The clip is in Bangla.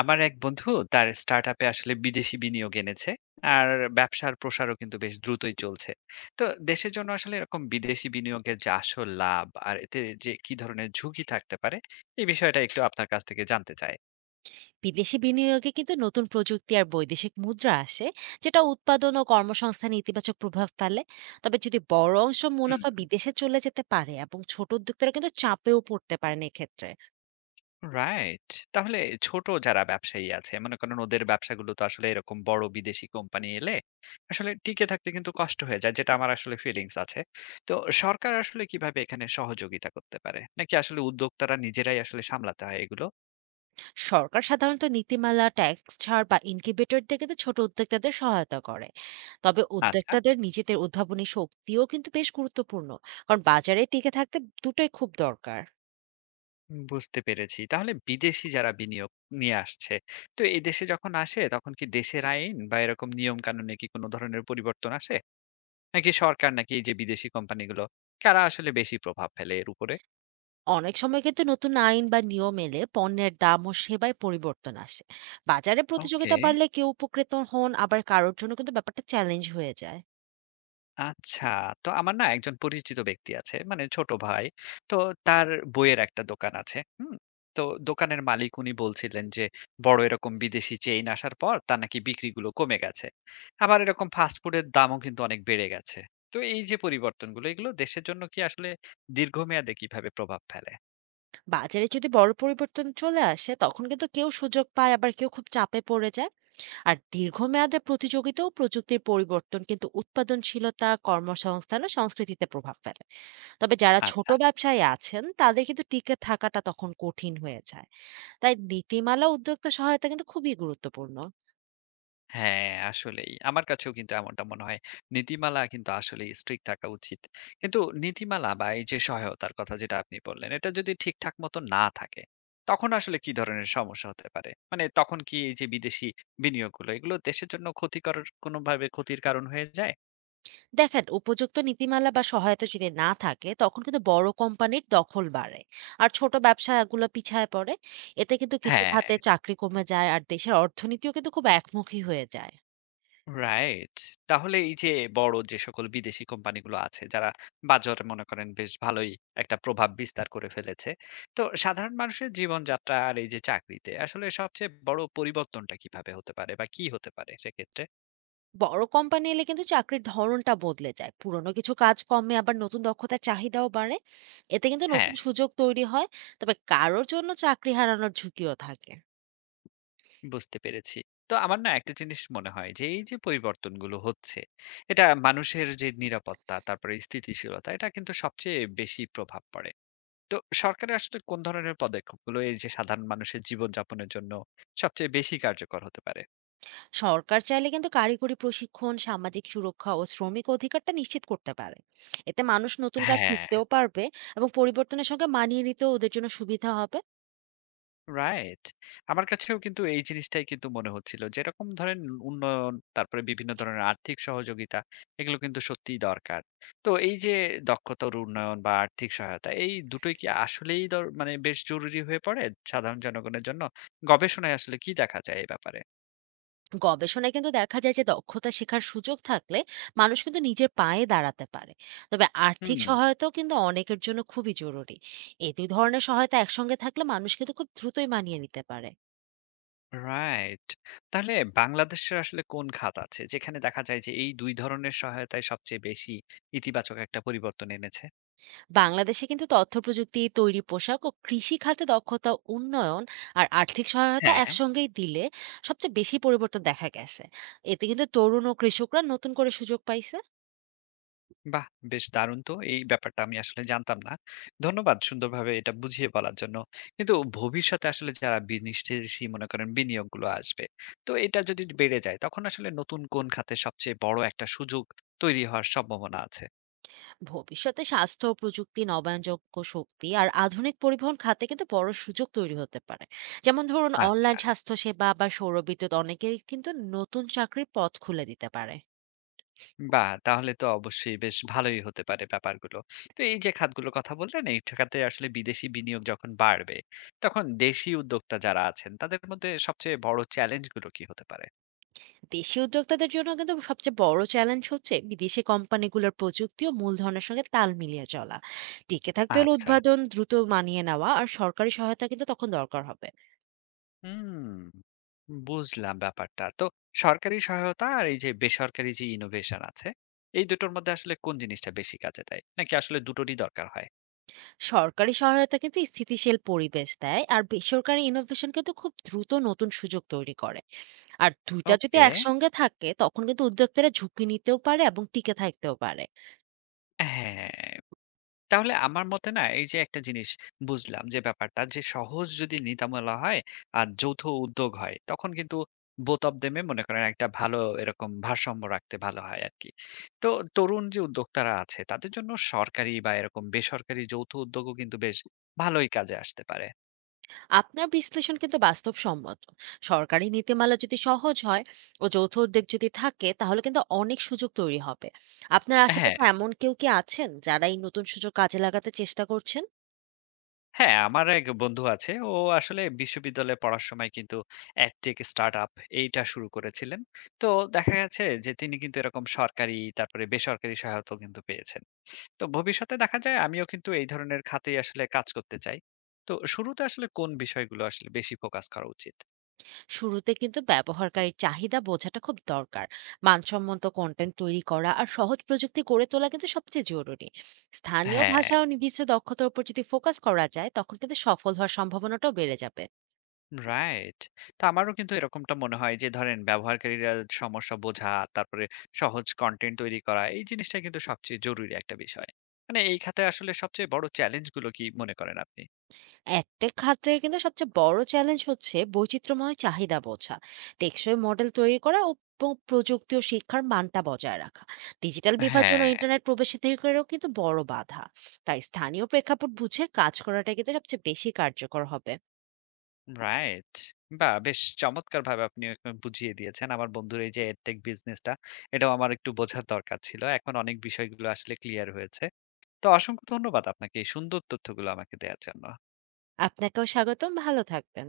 আমার এক বন্ধু তার স্টার্টআপে আসলে বিদেশি বিনিয়োগ এনেছে আর ব্যবসার প্রসারও কিন্তু বেশ দ্রুতই চলছে। তো দেশের জন্য আসলে এরকম বিদেশি বিনিয়োগের যে আসল লাভ আর এতে যে কি ধরনের ঝুঁকি থাকতে পারে এই বিষয়টা একটু আপনার কাছ থেকে জানতে চাই। বিদেশি বিনিয়োগে কিন্তু নতুন প্রযুক্তি আর বৈদেশিক মুদ্রা আসে, যেটা উৎপাদন ও কর্মসংস্থানে ইতিবাচক প্রভাব ফেলে। তবে যদি বড় অংশ মুনাফা বিদেশে চলে যেতে পারে এবং ছোট উদ্যোক্তারা কিন্তু চাপেও পড়তে পারেন এক্ষেত্রে। রাইট। তাহলে ছোট যারা ব্যবসায়ী আছে মনে করেন ওদের ব্যবসাগুলো তো আসলে এরকম বড় বিদেশি কোম্পানি এলে আসলে টিকে থাকতে কিন্তু কষ্ট হয়ে যায়, যেটা আমার আসলে ফিলিংস আছে। তো সরকার আসলে কিভাবে এখানে সহযোগিতা করতে পারে? নাকি আসলে উদ্যোক্তারা নিজেরাই আসলে সামলাতে হয় এগুলো? সরকার সাধারণত নীতিমালা, ট্যাক্স ছাড় বা ইনকিউবেটর দিয়ে কিন্তু ছোট উদ্যোক্তাদের সহায়তা করে। তবে আচ্ছা, উদ্যোক্তাদের নিজেদের উদ্ভাবনী শক্তিও কিন্তু বেশ গুরুত্বপূর্ণ, কারণ বাজারে টিকে থাকতে দুটোই খুব দরকার। বুঝতে পেরেছি। তাহলে বিদেশি যারা বিনিয়োগ নিয়ে আসছে, তো এই দেশে যখন আসে তখন কি দেশের আইন বা এরকম নিয়ম কানুনে কি কোনো ধরনের পরিবর্তন আসে? নাকি সরকার নাকি এই যে বিদেশি কোম্পানিগুলো, কারা আসলে বেশি প্রভাব ফেলে এর উপরে? অনেক সময় কিন্তু নতুন আইন বা নিয়ম এলে পণ্যের দাম ও সেবায় পরিবর্তন আসে। বাজারে ওকে। প্রতিযোগিতা বাড়লে কেউ উপকৃত হন, আবার কারোর জন্য কিন্তু ব্যাপারটা চ্যালেঞ্জ হয়ে যায়। আচ্ছা। তো আমার না একজন পরিচিত ব্যক্তি আছে, মানে ছোট ভাই। তো তার বইয়ের একটা দোকান আছে। হুম? তো দোকানের মালিক উনি বলছিলেন যে, বড় এরকম বিদেশি চেইন আসার পর তার নাকি বিক্রিগুলো কমে গেছে। আবার এরকম ফাস্ট ফুডের দামও কিন্তু অনেক বেড়ে গেছে। তো এই যে পরিবর্তনগুলো, এগুলো দেশের জন্য কি আসলে দীর্ঘমেয়াদে কিভাবে প্রভাব ফেলে? বাজারে যদি বড় পরিবর্তন চলে আসে তখন কিন্তু কেউ সুযোগ পায়, আবার কেউ খুব চাপে পড়ে যায়। আর দীর্ঘমেয়াদে প্রতিযোগিতা ও প্রযুক্তির পরিবর্তন কিন্তু উৎপাদনশীলতা, কর্মসংস্থান ও সংস্কৃতিতে প্রভাব ফেলে। তবে যারা ছোট আচ্ছা। ব্যবসায়ী আছেন তাদের কিন্তু টিকে থাকাটা তখন কঠিন হয়ে যায়। তাই নীতিমালা, উদ্যোক্তা সহায়তা কিন্তু খুবই গুরুত্বপূর্ণ। হ্যাঁ, আসলেই। আমার কাছেও কিন্তু এমনটা মনে হয়। নীতিমালা কিন্তু আসলেই strict থাকা উচিত। কিন্তু নীতিমালা বা এই যে সহায়তার কথা যেটা আপনি বললেন, এটা যদি ঠিকঠাক মতো না থাকে, তখন আসলে কি ধরনের সমস্যা হতে পারে? মানে তখন কি এই যে বিদেশি বিনিয়োগগুলো, এগুলো দেশের জন্য ক্ষতিকর কোনোভাবে ক্ষতির কারণ হয়ে যায়? দেখেন, উপযুক্ত নীতিমালা বা সহায়তা যদি না থাকে তখন কিন্তু বড় কোম্পানির দখল বাড়ে, আর ছোট ব্যবসাগুলো পিছায় পড়ে। এতে কিন্তু কিছু হ্যাঁ। খাতে চাকরি কমে যায়, আর দেশের অর্থনীতিও কিন্তু খুব একমুখী হয়ে যায়। রাইট। তাহলে এই যে বড় যে সকল বিদেশি কোম্পানিগুলো আছে যারা বাজারে মনে করেন বেশ ভালোই একটা প্রভাব বিস্তার করে ফেলেছে। তো সাধারণ মানুষের জীবনযাত্রা আর এই যে চাকরিতে আসলে সবচেয়ে বড় পরিবর্তনটা কিভাবে হতে পারে বা কি হতে পারে সেক্ষেত্রে? বড় কোম্পানি এলে কিন্তু চাকরির ধরনটা বদলে যায়, পুরনো কিছু কাজ কমে, আবার নতুন দক্ষতার চাহিদাও বাড়ে। এতে কিন্তু হ্যাঁ, নতুন সুযোগ তৈরি হয়। তবে কারোর জন্য চাকরি হারানোর ঝুঁকিও থাকে। বুঝতে পেরেছি। তো আমার না একটা জিনিস মনে হয় যে এই যে পরিবর্তনগুলো হচ্ছে এটা মানুষের যে নিরাপত্তা তারপরে স্থিতিশীলতা এটা কিন্তু সবচেয়ে বেশি প্রভাব পড়ে। তো সরকারের আসলে কোন ধরনের পদক্ষেপগুলো এই যে সাধারণ মানুষের জীবনযাপনের জন্য সবচেয়ে বেশি কার্যকর হতে পারে? সরকার চাইলে কিন্তু কারিগরি প্রশিক্ষণ, সামাজিক সুরক্ষা ও শ্রমিক অধিকারটা নিশ্চিত করতে পারে। এতে মানুষ নতুন কাজ হ্যাঁ। শিখতেও পারবে এবং পরিবর্তনের সঙ্গে মানিয়ে নিতেও ওদের জন্য সুবিধা হবে। রাইট। আমার কাছেও কিন্তু এই জিনিসটাই কিন্তু মনে হচ্ছিল। যেরকম ধরেন উন্নয়ন, তারপরে বিভিন্ন ধরনের আর্থিক সহযোগিতা, এগুলো কিন্তু সত্যিই দরকার। তো এই যে দক্ষতার উন্নয়ন বা আর্থিক সহায়তা এই দুটোই কি আসলেই দর মানে বেশ জরুরি হয়ে পড়ে সাধারণ জনগণের জন্য? গবেষণায় আসলে কি দেখা যায় এ ব্যাপারে? গবেষণায় কিন্তু দেখা যায় যে দক্ষতা শেখার সুযোগ থাকলে মানুষ কিন্তু নিজের পায়ে দাঁড়াতে পারে। তবে আর্থিক হুম। সহায়তাও কিন্তু অনেকের জন্য খুবই জরুরি। এই দুই ধরনের সহায়তা একসঙ্গে থাকলে মানুষ কিন্তু খুব দ্রুতই মানিয়ে নিতে পারে। রাইট। তাহলে বাংলাদেশের আসলে কোন খাত আছে যেখানে দেখা যায় যে এই ২ ধরনের সহায়তায় সবচেয়ে বেশি ইতিবাচক একটা পরিবর্তন এনেছে? বাংলাদেশে কিন্তু তথ্য প্রযুক্তি, তৈরি পোশাক ও কৃষি খাতে দক্ষতা উন্নয়ন আর আর্থিক সহায়তা হ্যাঁ, একসঙ্গেই দিলে সবচেয়ে বেশি পরিবর্তন দেখা গেছে। এতে কিন্তু তরুণ ও কৃষকরা নতুন করে সুযোগ পাইছে। বাহ! বেশ দারুণ তো। এই ব্যাপারটা আমি আসলে জানতাম না। ধন্যবাদ সুন্দরভাবে এটা বুঝিয়ে বলার জন্য। কিন্তু ভবিষ্যতে আসলে যারা বিনিষ্টেষী মনে করেন বিনিয়োগগুলো আসবে, তো এটা যদি বেড়ে যায় তখন আসলে নতুন কোন খাতে সবচেয়ে বড় একটা সুযোগ তৈরি হওয়ার সম্ভাবনা আছে? ভবিষ্যতে স্বাস্থ্য প্রযুক্তি, নবায়নযোগ্য শক্তি আর আধুনিক পরিবহন খাতে কিন্তু বড় সুযোগ তৈরি হতে পারে। যেমন ধরুন, আচ্ছা। অনলাইন স্বাস্থ্যসেবা বা সৌরবিদ্যুৎ অনেকেই কিন্তু নতুন চাকরির পথ খুলে দিতে পারে। বাহ! তাহলে তো অবশ্যই বেশ ভালোই হতে পারে ব্যাপারগুলো। তো এই যে খাতগুলোর কথা বললেন, এই খাতে আসলে বিদেশি বিনিয়োগ যখন বাড়বে, তখন দেশি উদ্যোক্তা যারা আছেন, তাদের মধ্যে সবচেয়ে বড় চ্যালেঞ্জগুলো কি হতে পারে? দেশি উদ্যোক্তাদের জন্য কিন্তু সবচেয়ে বড় চ্যালেঞ্জ হচ্ছে বিদেশি কোম্পানিগুলোর প্রযুক্তি ও মূলধনের সঙ্গে তাল মিলিয়ে চলা। টিকে থাকতে হলে আচ্ছা। উৎপাদন দ্রুত মানিয়ে নেওয়া আর সরকারি সহায়তা কিন্তু তখন দরকার হবে। হুম। বুঝলাম ব্যাপারটা। সরকারি সহায়তা আর এই যে বেসরকারি যে ইনোভেশন আছে, এই দুটোর মধ্যে আসলে কোন জিনিসটা বেশি কাজে দেয়? নাকি আসলে দুটোরই দরকার হয়? সরকারি সহায়তা কিন্তু স্থিতিশীল পরিবেশ দেয়, আর বেসরকারি ইনোভেশন কিন্তু খুব দ্রুত নতুন সুযোগ তৈরি করে। আর দুইটা যদি ওকে। একসঙ্গে থাকে তখন কিন্তু উদ্যোক্তারা ঝুঁকি নিতেও পারে এবং টিকে থাকতেও পারে। হ্যাঁ। তাহলে আমার মতে না এই যে একটা জিনিস বুঝলাম যে ব্যাপারটা যে সহজ যদি নীতিমালা হয় আর যৌথ উদ্যোগ হয় তখন কিন্তু বোথ অফ দেমে মনে করেন একটা ভালো এরকম ভারসাম্য রাখতে ভালো হয় আর কি। তো তরুণ যে উদ্যোক্তারা আছে তাদের জন্য সরকারি বা এরকম বেসরকারি যৌথ উদ্যোগও কিন্তু বেশ ভালোই কাজে আসতে পারে। আপনার বিশ্লেষণ কিন্তু বাস্তবসম্মত। সরকারি নীতিমালা যদি সহজ হয় ও যৌথ উদ্যোগ যদি থাকে তাহলে কিন্তু অনেক সুযোগ তৈরি হবে। আপনার হ্যাঁ। আশেপাশে এমন কেউ কি আছেন যারা এই নতুন সুযোগ কাজে লাগাতে চেষ্টা করছেন? হ্যাঁ, আমার এক বন্ধু আছে। ও আসলে বিশ্ববিদ্যালয়ে পড়ার সময় কিন্তু অ্যাডটেক স্টার্টআপ এইটা শুরু করেছিলেন। তো দেখা গেছে যে তিনি কিন্তু এরকম সরকারি তারপরে বেসরকারি সহায়তাও কিন্তু পেয়েছেন। তো ভবিষ্যতে দেখা যায় আমিও কিন্তু এই ধরনের খাতেই আসলে কাজ করতে চাই। তো শুরুতে আসলে কোন বিষয়গুলো আসলে বেশি ফোকাস করা উচিত? শুরুতে কিন্তু ব্যবহারকারীর চাহিদা বোঝাটা খুব দরকার। মানসম্মত কন্টেন্ট তৈরি করা আর সহজ প্রযুক্তি গড়ে তোলা কিন্তু সবচেয়ে জরুরি। স্থানীয় হ্যাঁ। ভাষা ও নির্দিষ্ট দক্ষতার উপর যদি ফোকাস করা যায় তখন কিন্তু সফল হওয়ার সম্ভাবনাটাও বেড়ে যাবে। রাইট। তো আমারও কিন্তু এরকমটা মনে হয় যে ধরেন ব্যবহারকারীরা সমস্যা বোঝা, তারপরে সহজ কনটেন্ট তৈরি করা এই জিনিসটা কিন্তু সবচেয়ে জরুরি একটা বিষয়। মানে এই খাতে আসলে সবচেয়ে বড় চ্যালেঞ্জ গুলো কি মনে করেন আপনি? একটা খাতের কিন্তু সবচেয়ে বড় চ্যালেঞ্জ হচ্ছে বৈচিত্র্যময় চাহিদা বোঝা, টেকসই মডেল তৈরি করা ও প্রযুক্তি ও শিক্ষার মানটা বজায় রাখা। ডিজিটাল বিভাজন ও হ্যাঁ। ইন্টারনেট প্রবেশাধিকারেও কিন্তু বড় বাধা। তাই স্থানীয় প্রেক্ষাপট বুঝে কাজ করাটা কিন্তু সবচেয়ে বেশি কার্যকর হবে। রাইট। বাহ! বেশ চমৎকারভাবে আপনি এখন বুঝিয়ে দিয়েছেন। আমার বন্ধুর এই যে এডটেক বিজনেসটা এটাও আমার একটু বোঝার দরকার ছিল। এখন অনেক বিষয়গুলো আসলে ক্লিয়ার হয়েছে। তো অসংখ্য ধন্যবাদ আপনাকে এই সুন্দর তথ্যগুলো আমাকে দেয়ার জন্য। আপনাকেও স্বাগতম, ভালো থাকবেন।